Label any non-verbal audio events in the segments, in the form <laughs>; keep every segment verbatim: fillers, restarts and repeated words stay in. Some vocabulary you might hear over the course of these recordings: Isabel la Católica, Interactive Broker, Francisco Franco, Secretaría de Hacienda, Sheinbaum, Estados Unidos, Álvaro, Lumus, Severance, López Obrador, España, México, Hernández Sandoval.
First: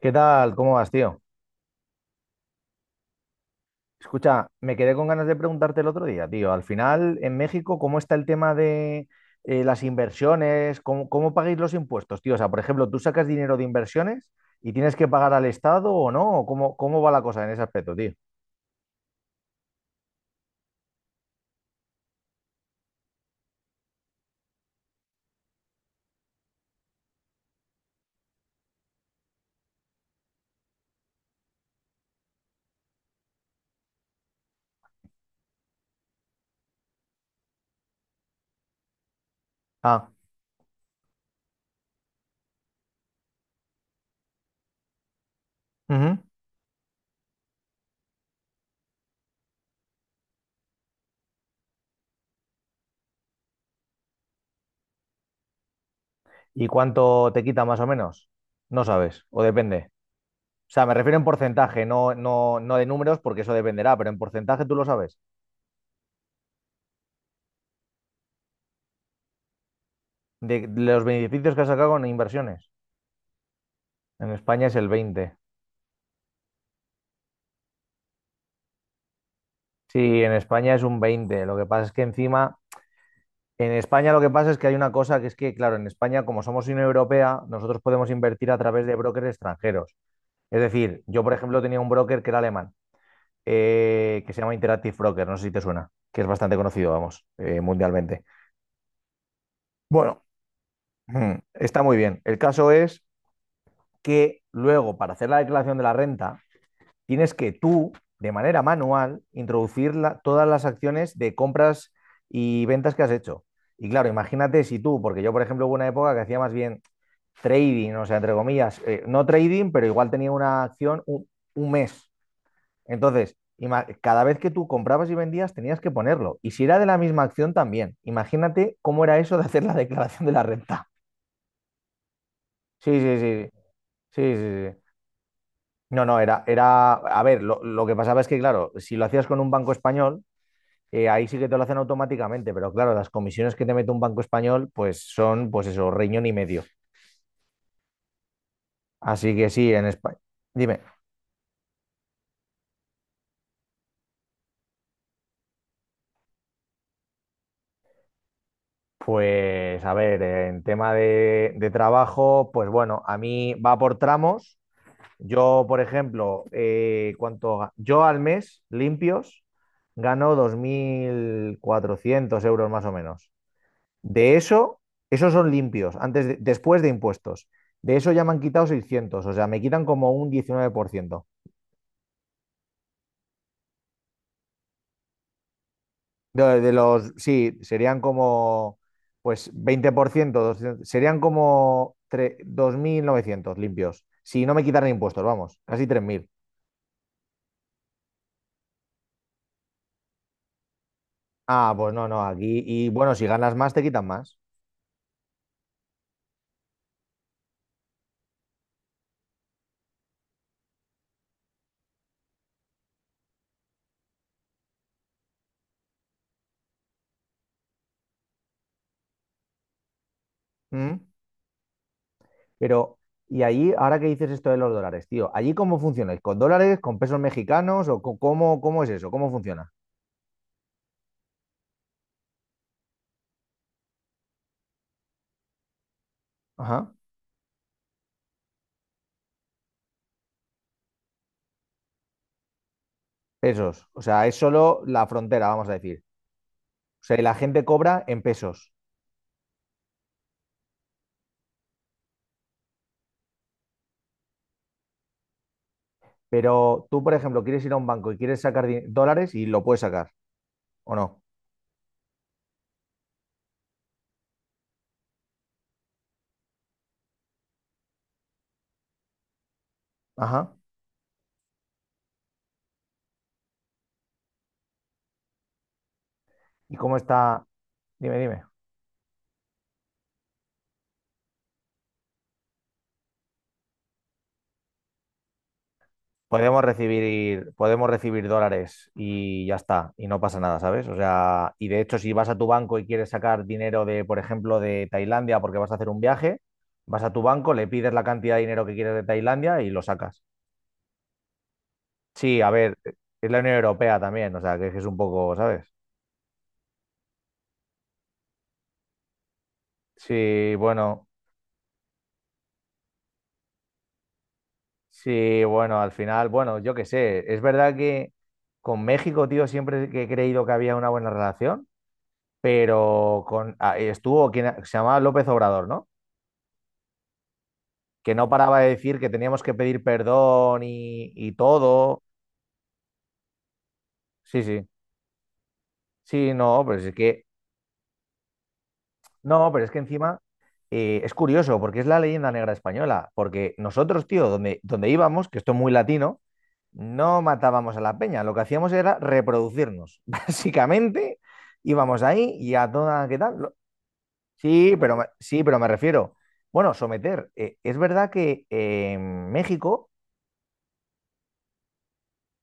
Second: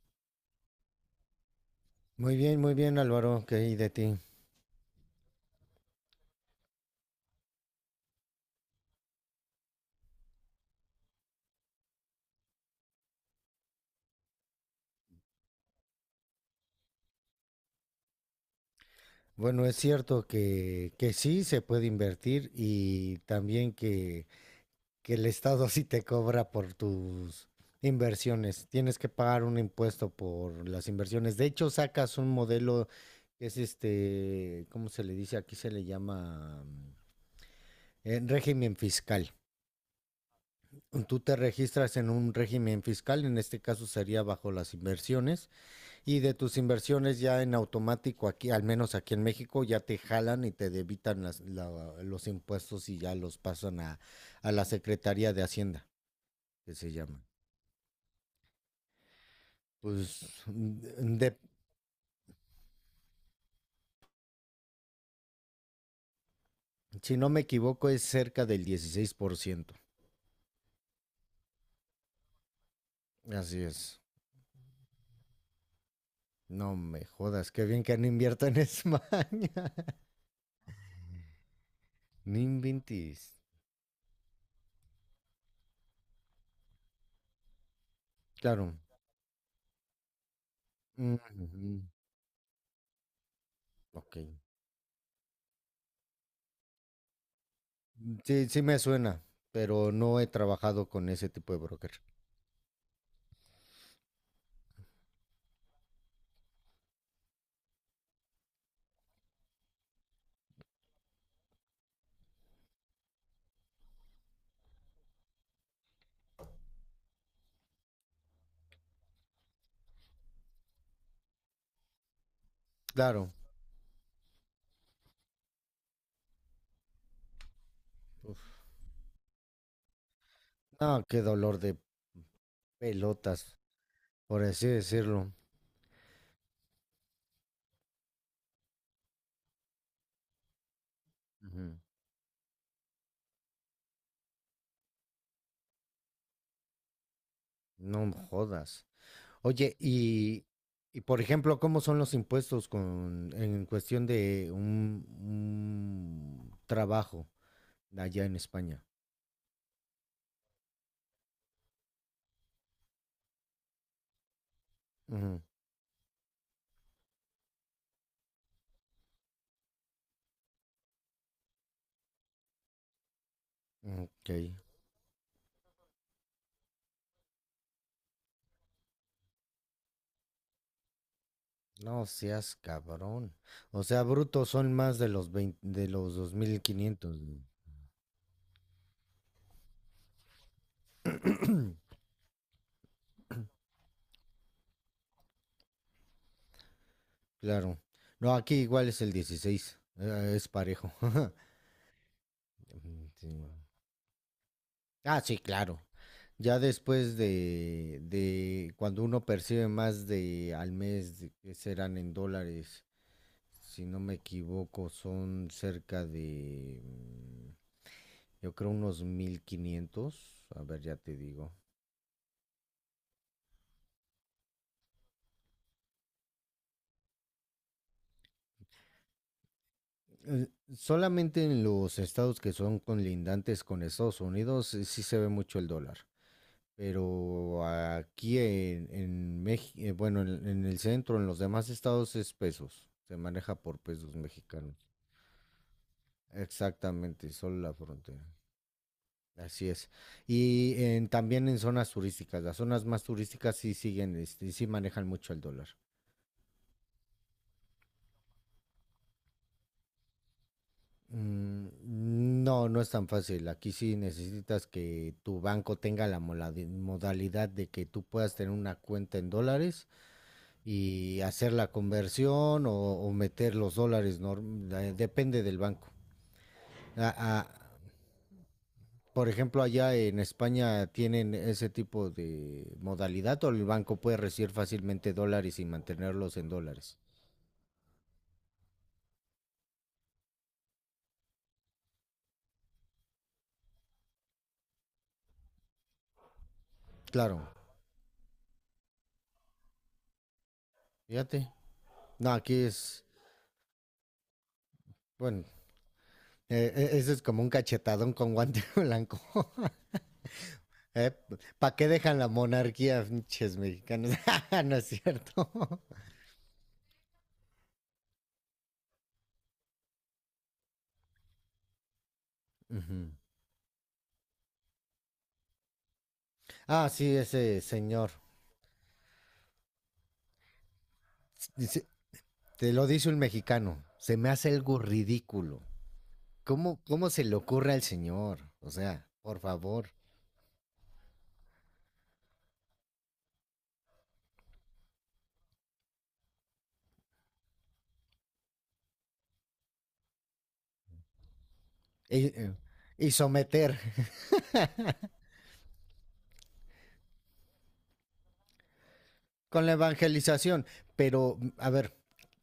¿Qué tal? ¿Cómo vas, tío? Muy bien, muy bien, Álvaro, ¿qué hay de ti? Escucha, me quedé con ganas de preguntarte el otro día, tío. Al final, en México, ¿cómo está el tema de eh, las inversiones? ¿Cómo, cómo pagáis los impuestos, tío? O sea, por ejemplo, ¿tú sacas dinero de inversiones y tienes que pagar al Estado o no? ¿O ¿Cómo, cómo va la cosa en ese aspecto, tío? Bueno, es cierto que, que sí se puede invertir y también que, que el Estado <laughs> sí te cobra por tus inversiones. Tienes que pagar un impuesto por las inversiones. De hecho, sacas un modelo que es este, ¿cómo se le dice? Aquí se le llama mm, eh, régimen fiscal. Ah, Tú te registras en un régimen fiscal, en este caso sería bajo las inversiones. Y ujú. de tus inversiones ya en automático aquí, al menos aquí en México, ya te jalan y te debitan las- la- los impuestos y ya los pasan a, a la Secretaría de Hacienda, ¿Y que se llama. cuánto te quita más o menos? No sabes, o depende. Pues, O sea, me refiero mm, en de- porcentaje, no, no, no de números, porque eso dependerá, pero en porcentaje tú lo sabes. si no me equivoco, es cerca del dieciséis por ciento. De los beneficios que has sacado con inversiones. Así es. En España es el veinte. No me jodas, qué bien que no invierto en España. <laughs> Sí, en España es un veinte. Lo que pasa es que No encima, inventes. en España lo que pasa es que hay una cosa que es que, claro, en España, como somos Unión Europea, nosotros podemos invertir a Claro. través de brokers extranjeros. Es decir, yo, por ejemplo, tenía Ujú. un broker que era alemán, Ok. eh, que se llama Interactive Broker, no sé si te suena, que es bastante conocido, vamos, eh, mundialmente. Sí, sí me suena, pero no Bueno, he trabajado con ese <clears throat> tipo de está broker. muy bien. El caso es que luego, para hacer la declaración de la renta, tienes que tú, de manera manual, introducir la- todas las acciones de compras y ventas que has hecho. Y claro, imagínate si tú, porque yo, por ejemplo, hubo una época que hacía más bien trading, o sea, entre comillas, eh, no trading, pero igual tenía una acción un, un mes. Claro. Entonces, cada vez que tú comprabas y vendías, tenías que ponerlo. Y si era de la misma acción, también. Imagínate cómo era eso de hacer la declaración de la renta. No, qué dolor de Sí, sí, sí. pelotas, Sí, sí, por así sí, sí. decirlo. No, no, era, era, a ver, lo, lo que pasaba es que, claro, si lo hacías con un banco español, eh, ahí sí que te lo hacen Ujú. automáticamente, pero claro, las comisiones que te mete un banco español, pues son, pues eso, riñón y medio. No jodas. Así que sí, Oye, en España. y, Dime. y por ejemplo, ¿cómo son los impuestos con, en cuestión de un, un trabajo allá en España? Pues a ver, en tema de, de trabajo, pues bueno, a mí va por tramos. Ujú. Yo, por ejemplo, eh, cuánto ga- yo al mes limpios gano dos mil cuatrocientos euros más o menos. Ok. De eso, esos son limpios, antes de- después de impuestos. De eso ya me han quitado seiscientos, o sea, me quitan como un diecinueve por ciento. No seas cabrón. O sea, brutos son más de los veinte, de los De, de los, dos mil quinientos, güey. sí, serían como, pues veinte por ciento, doscientos, serían como tre- dos mil novecientos limpios. Si no me quitaran impuestos, vamos, casi tres mil. Claro. No, aquí igual es el dieciséis. eh, Es parejo. <laughs> Ah, pues no, no, aquí, y Mm, bueno, si sí, ganas güey. más, te quitan más. Ah, sí, claro. Ya después de, de cuando uno percibe más de al mes, de- que serán en dólares, si no me equivoco, son cerca de, mm, yo creo unos mil quinientos. A ver, ya ¿Mm? te digo. Pero, y allí, ahora que dices esto de los dólares, tío, ¿allí cómo funcionáis? ¿Con dólares, con pesos mexicanos o co- cómo, cómo es eso? ¿Cómo funciona? Eh, Solamente en los estados que son conlindantes con Estados Unidos, eh, sí se ve mucho el dólar. Ajá. Pero aquí en, en México, bueno, en en el centro, en los demás estados es pesos. Se maneja por Pesos, o pesos sea, es mexicanos. solo la frontera, vamos a decir. O sea, y Exactamente, la solo gente la cobra en frontera. pesos. Así es. Y en- también en zonas turísticas, las zonas más turísticas sí siguen, este, sí manejan mucho el dólar. Pero tú, por ejemplo, quieres ir a un banco y quieres sacar di- dólares y lo puedes sacar, ¿o no? Mm. No, no es tan fácil. Aquí sí necesitas que tu banco tenga la moladi- modalidad de que tú puedas tener una cuenta en dólares Ajá. y hacer la conversión o, o meter los dólares. norm- eh, Depende del banco. ¿Y cómo Ah, ah, está? Dime, dime. Por ejemplo, allá en España tienen ese tipo de modalidad o el banco puede recibir fácilmente dólares y mantenerlos en Podemos dólares. recibir, podemos recibir dólares y ya está, y no pasa nada, ¿sabes? O sea, y de hecho, si vas a tu banco y quieres sacar dinero de, por ejemplo, de Tailandia porque vas a hacer un viaje, vas a tu Claro, banco, le pides la cantidad de dinero que quieres de Tailandia y lo sacas. fíjate. No, Sí, a aquí ver, es, es la Unión Europea también, o sea, que es un poco, bueno, ¿sabes? eh, eh, eso es como un cachetadón con guante <laughs> blanco. <laughs> Sí, bueno. ¿Eh? ¿Para qué dejan la monarquía, pinches mexicanos? <laughs> No es Sí, cierto. bueno, al <laughs> final, bueno, yo qué sé, es verdad que con México, tío, siempre que he creído que había una buena relación, Ujú. pero con ah, estuvo quien se llamaba López Obrador, ¿no? Ah, sí, ese señor. Que no paraba de decir que teníamos que pedir perdón y, y Dice- todo. Te lo dice un mexicano. Se me Sí, hace sí, algo ridículo. sí, no, pero ¿Cómo, es cómo se que, le ocurre al señor? O sea, por no, pero es que favor. encima eh, es curioso, porque es la leyenda negra española, porque nosotros, tío, donde, donde íbamos, que esto es muy latino, no matábamos a la peña, lo que hacíamos era reproducirnos. <laughs> Básicamente íbamos y, ahí eh, y a toda, y ¿qué tal? someter. <laughs> Sí, pero me, sí, pero me refiero. Bueno, someter. Eh, es verdad que eh, en Con la México. evangelización. Pero, mm, a ver,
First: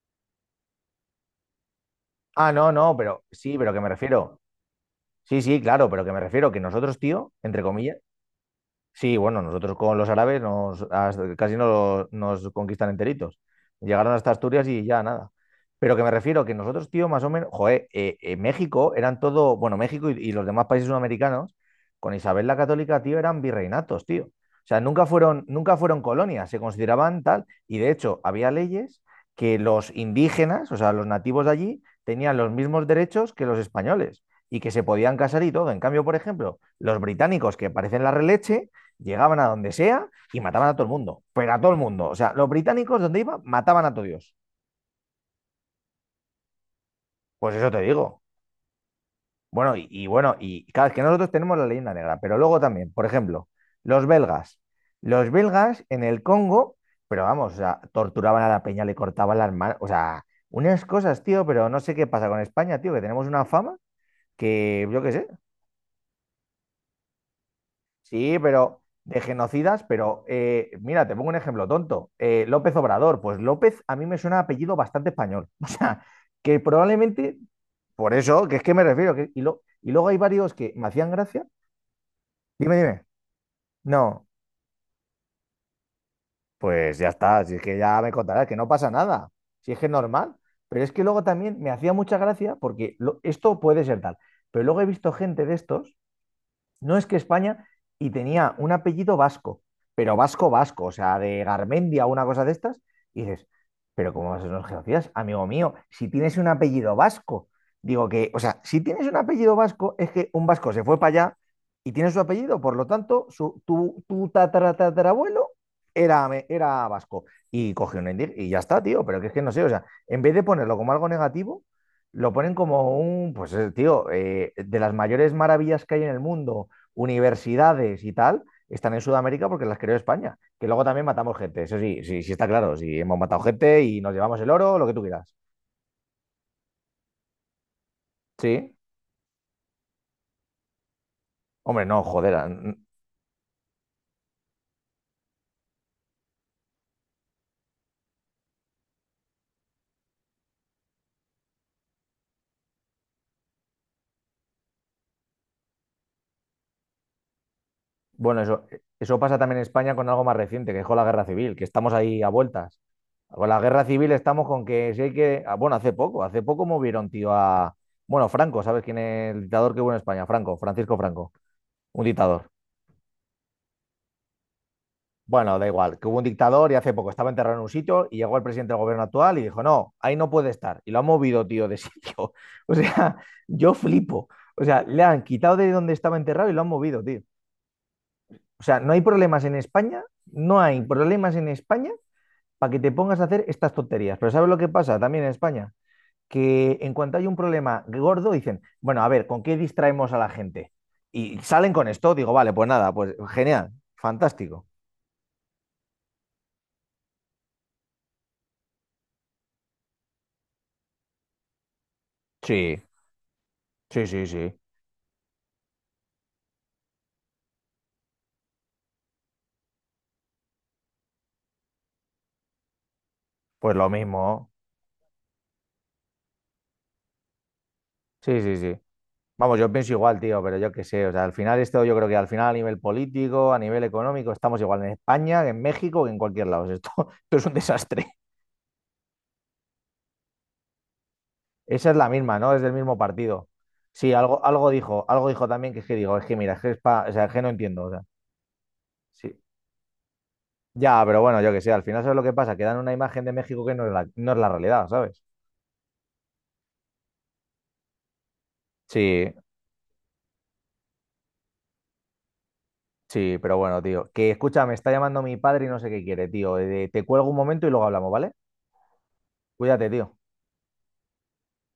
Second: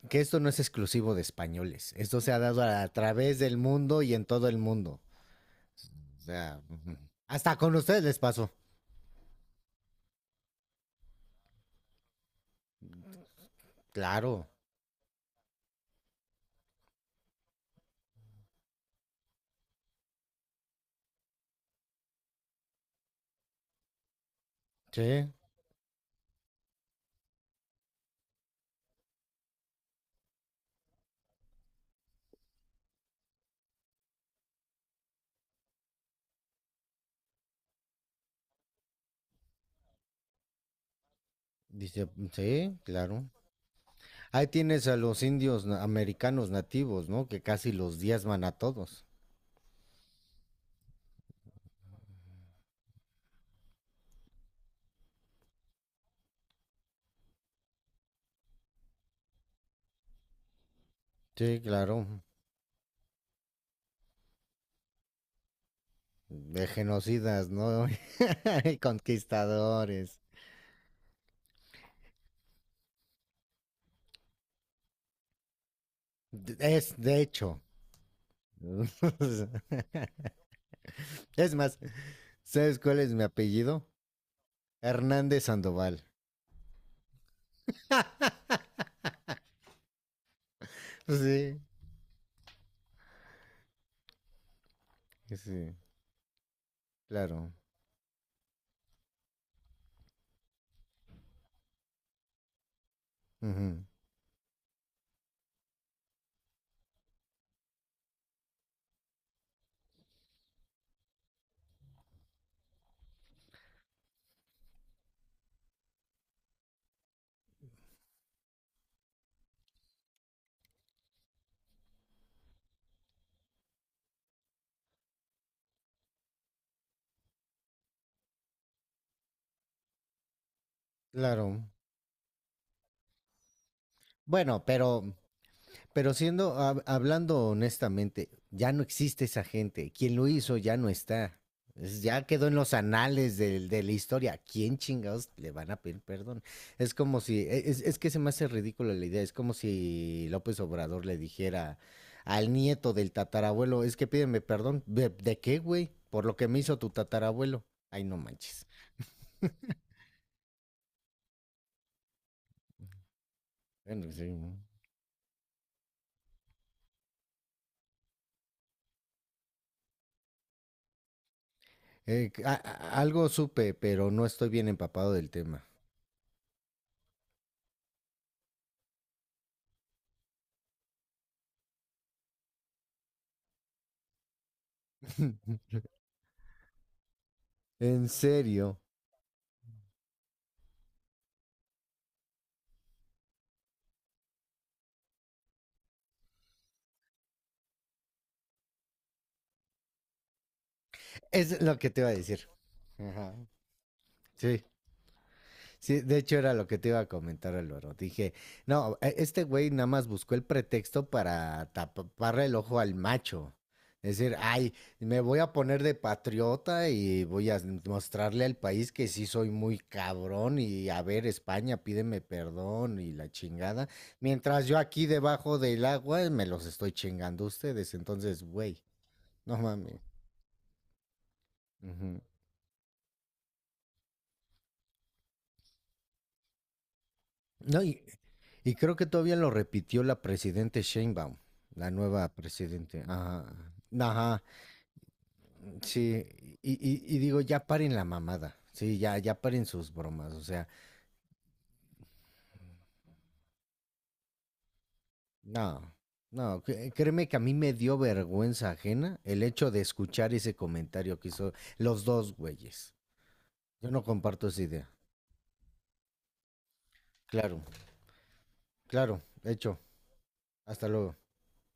que esto no es exclusivo de españoles. Esto se ha Ah, dado no, a no, pero través sí, del pero que me mundo y en refiero. todo el mundo. Sí, sí, claro, pero que me O refiero que sea, nosotros, tío, hasta entre con comillas. ustedes les pasó. Sí, bueno, nosotros con los árabes nos, as- casi nos, nos conquistan enteritos. Llegaron hasta Claro, Asturias y ya nada. Pero que me refiero que nosotros, tío, más o menos, joder, eh, eh, México eran todo, bueno, México y, y los demás países sudamericanos, con Isabel la Católica, tío, eran virreinatos, tío. O sea, nunca sí. fueron, nunca fueron colonias, se consideraban tal, y de hecho había leyes que los indígenas, o sea, los nativos de allí, tenían los mismos derechos que los españoles y que se podían casar y todo. En cambio, por ejemplo, los británicos, que parecen la releche, llegaban a donde sea y mataban a todo el mundo, pero a todo el Dice, mundo. O mm, sea, los Sí, británicos donde claro. iban mataban a todo Dios. Ahí tienes a los indios na- americanos nativos, ¿no? Que Pues eso casi te los digo. diezman a todos. Bueno, y, y bueno, y claro, es que nosotros tenemos la leyenda negra, pero luego también, por ejemplo, los belgas. Los belgas en el Congo, pero vamos, o sea, torturaban a la peña, le cortaban las manos, o sea, unas cosas, tío, Sí, pero no sé qué claro. pasa con España, tío, que tenemos una fama que, yo qué sé. De genocidas, ¿no? Sí, pero <laughs> de genocidas, Conquistadores. pero eh, mira, te pongo un ejemplo tonto. Eh, López Obrador, pues López a mí me suena a apellido bastante español. <laughs> O sea, que Es, de probablemente, hecho. por eso, que es que me refiero, que, y, lo- <laughs> y luego hay varios que me hacían gracia. Es más, Dime, ¿sabes cuál dime. es mi apellido? No, Hernández Sandoval. pues ya está, si es que ya me contarás, que no pasa nada, si es que es normal. Pero es que luego también Sí. me hacía mucha gracia porque lo- esto puede ser tal. Pero luego he visto gente de Sí, estos, no, es que claro. España, y tenía un apellido vasco, pero vasco, vasco, o sea, de Garmendia o una cosa de estas, y dices, Ujú. pero ¿cómo vas a ser unos genocidas? Amigo mío, si tienes un apellido vasco, digo que, o sea, si tienes un apellido vasco, es que un vasco se fue para allá y tiene su apellido, por lo tanto, su, tu, tu tatara, tatarabuelo era, era vasco y cogió un indig y ya está, tío, pero que es que no sé, o sea, en vez de ponerlo como algo negativo, lo ponen como un, pues, eh, tío, eh, de las mayores maravillas que hay en el mundo universidades y tal están en Sudamérica porque las creó España. Que luego también matamos gente, Claro. eso sí, sí, sí está claro. Sí, hemos matado gente y nos llevamos el Bueno, oro, lo que tú pero quieras. Pero siendo, hab- hablando honestamente, ya Sí. no existe esa gente. Quien lo hizo ya no está. Hombre, Es- no, Ya joder. quedó en los anales del- de la historia. ¿A quién chingados le van a pedir perdón? Es como si, e- es, es que se me hace ridícula la idea. Es como si López Obrador le dijera al nieto del tatarabuelo: es que pídeme perdón. ¿De, de qué, güey? Por lo que me hizo tu tatarabuelo. Ay, no Bueno, eso, manches. eso pasa también en España con algo más reciente, que es con la guerra civil, que estamos ahí a vueltas. Con la guerra civil Bueno, sí, estamos ¿no? con que si hay que. ah, Bueno, hace poco, hace poco movieron, tío, a. Bueno, Franco, ¿sabes quién es el dictador que hubo en España? Franco, Francisco Franco, un Eh, dictador. A- a- algo supe, pero no estoy bien empapado del Bueno, da tema. igual, que hubo un dictador y hace poco estaba enterrado en un sitio y llegó el presidente del gobierno actual y dijo, no, ahí no puede estar. Y lo ha movido, tío, de sitio. <laughs> O sea, yo flipo. O sea, le han quitado de <laughs> donde estaba enterrado y lo han movido, tío. En O sea, serio. no hay problemas en España, no hay problemas en España para que te pongas a hacer estas tonterías. Pero ¿sabes lo que pasa también en España? Que en cuanto hay un problema gordo, dicen, bueno, a ver, ¿con qué distraemos a la gente? Y Es salen lo con que te iba a esto, digo, decir. vale, pues nada, pues Ajá. genial, Sí, fantástico. sí, de hecho era lo que te iba a comentar el oro. Dije, no, e- este güey nada más buscó el pretexto para taparle el ojo Sí, al macho. sí, Es sí, decir, sí. ay, me voy a poner de patriota y voy a mostrarle al país que sí soy muy cabrón y, a ver, España, pídeme perdón y la Pues lo chingada. mismo. Mientras yo aquí debajo del agua me los estoy chingando a ustedes. Sí, Entonces, sí, sí. güey, no Vamos, yo pienso mames. igual, tío, pero yo qué sé. O sea, al final esto yo creo que al final a nivel político, a nivel económico, estamos igual en España, que en México, que en cualquier lado. <laughs> O sea, esto, <laughs> esto es un No, y, desastre. y creo que todavía lo repitió la presidente Sheinbaum, Esa la es la nueva misma, ¿no? Es del mismo presidente. Ajá, partido. Sí, algo, ajá, algo dijo, algo dijo también que es que digo, es sí. que mira, es que, Y, es y, pa- o Y sea, es que digo, no ya entiendo. O paren sea, la mamada. Sí, ya, ya sí. paren sus bromas. O sea, Ya, pero bueno, yo qué sé, al final sabes lo que pasa, que dan una imagen de México que no es la, no es la realidad, ¿sabes? no, no, cre- créeme que a mí me dio vergüenza ajena Sí, el hecho de escuchar ese comentario que hizo los dos güeyes. sí, pero bueno, Yo no tío. Que comparto esa escucha, me está idea. llamando mi padre y no sé qué quiere, tío. Eh, Te cuelgo un Claro, momento y luego hablamos, ¿vale? claro, hecho. Cuídate, tío. Hasta luego.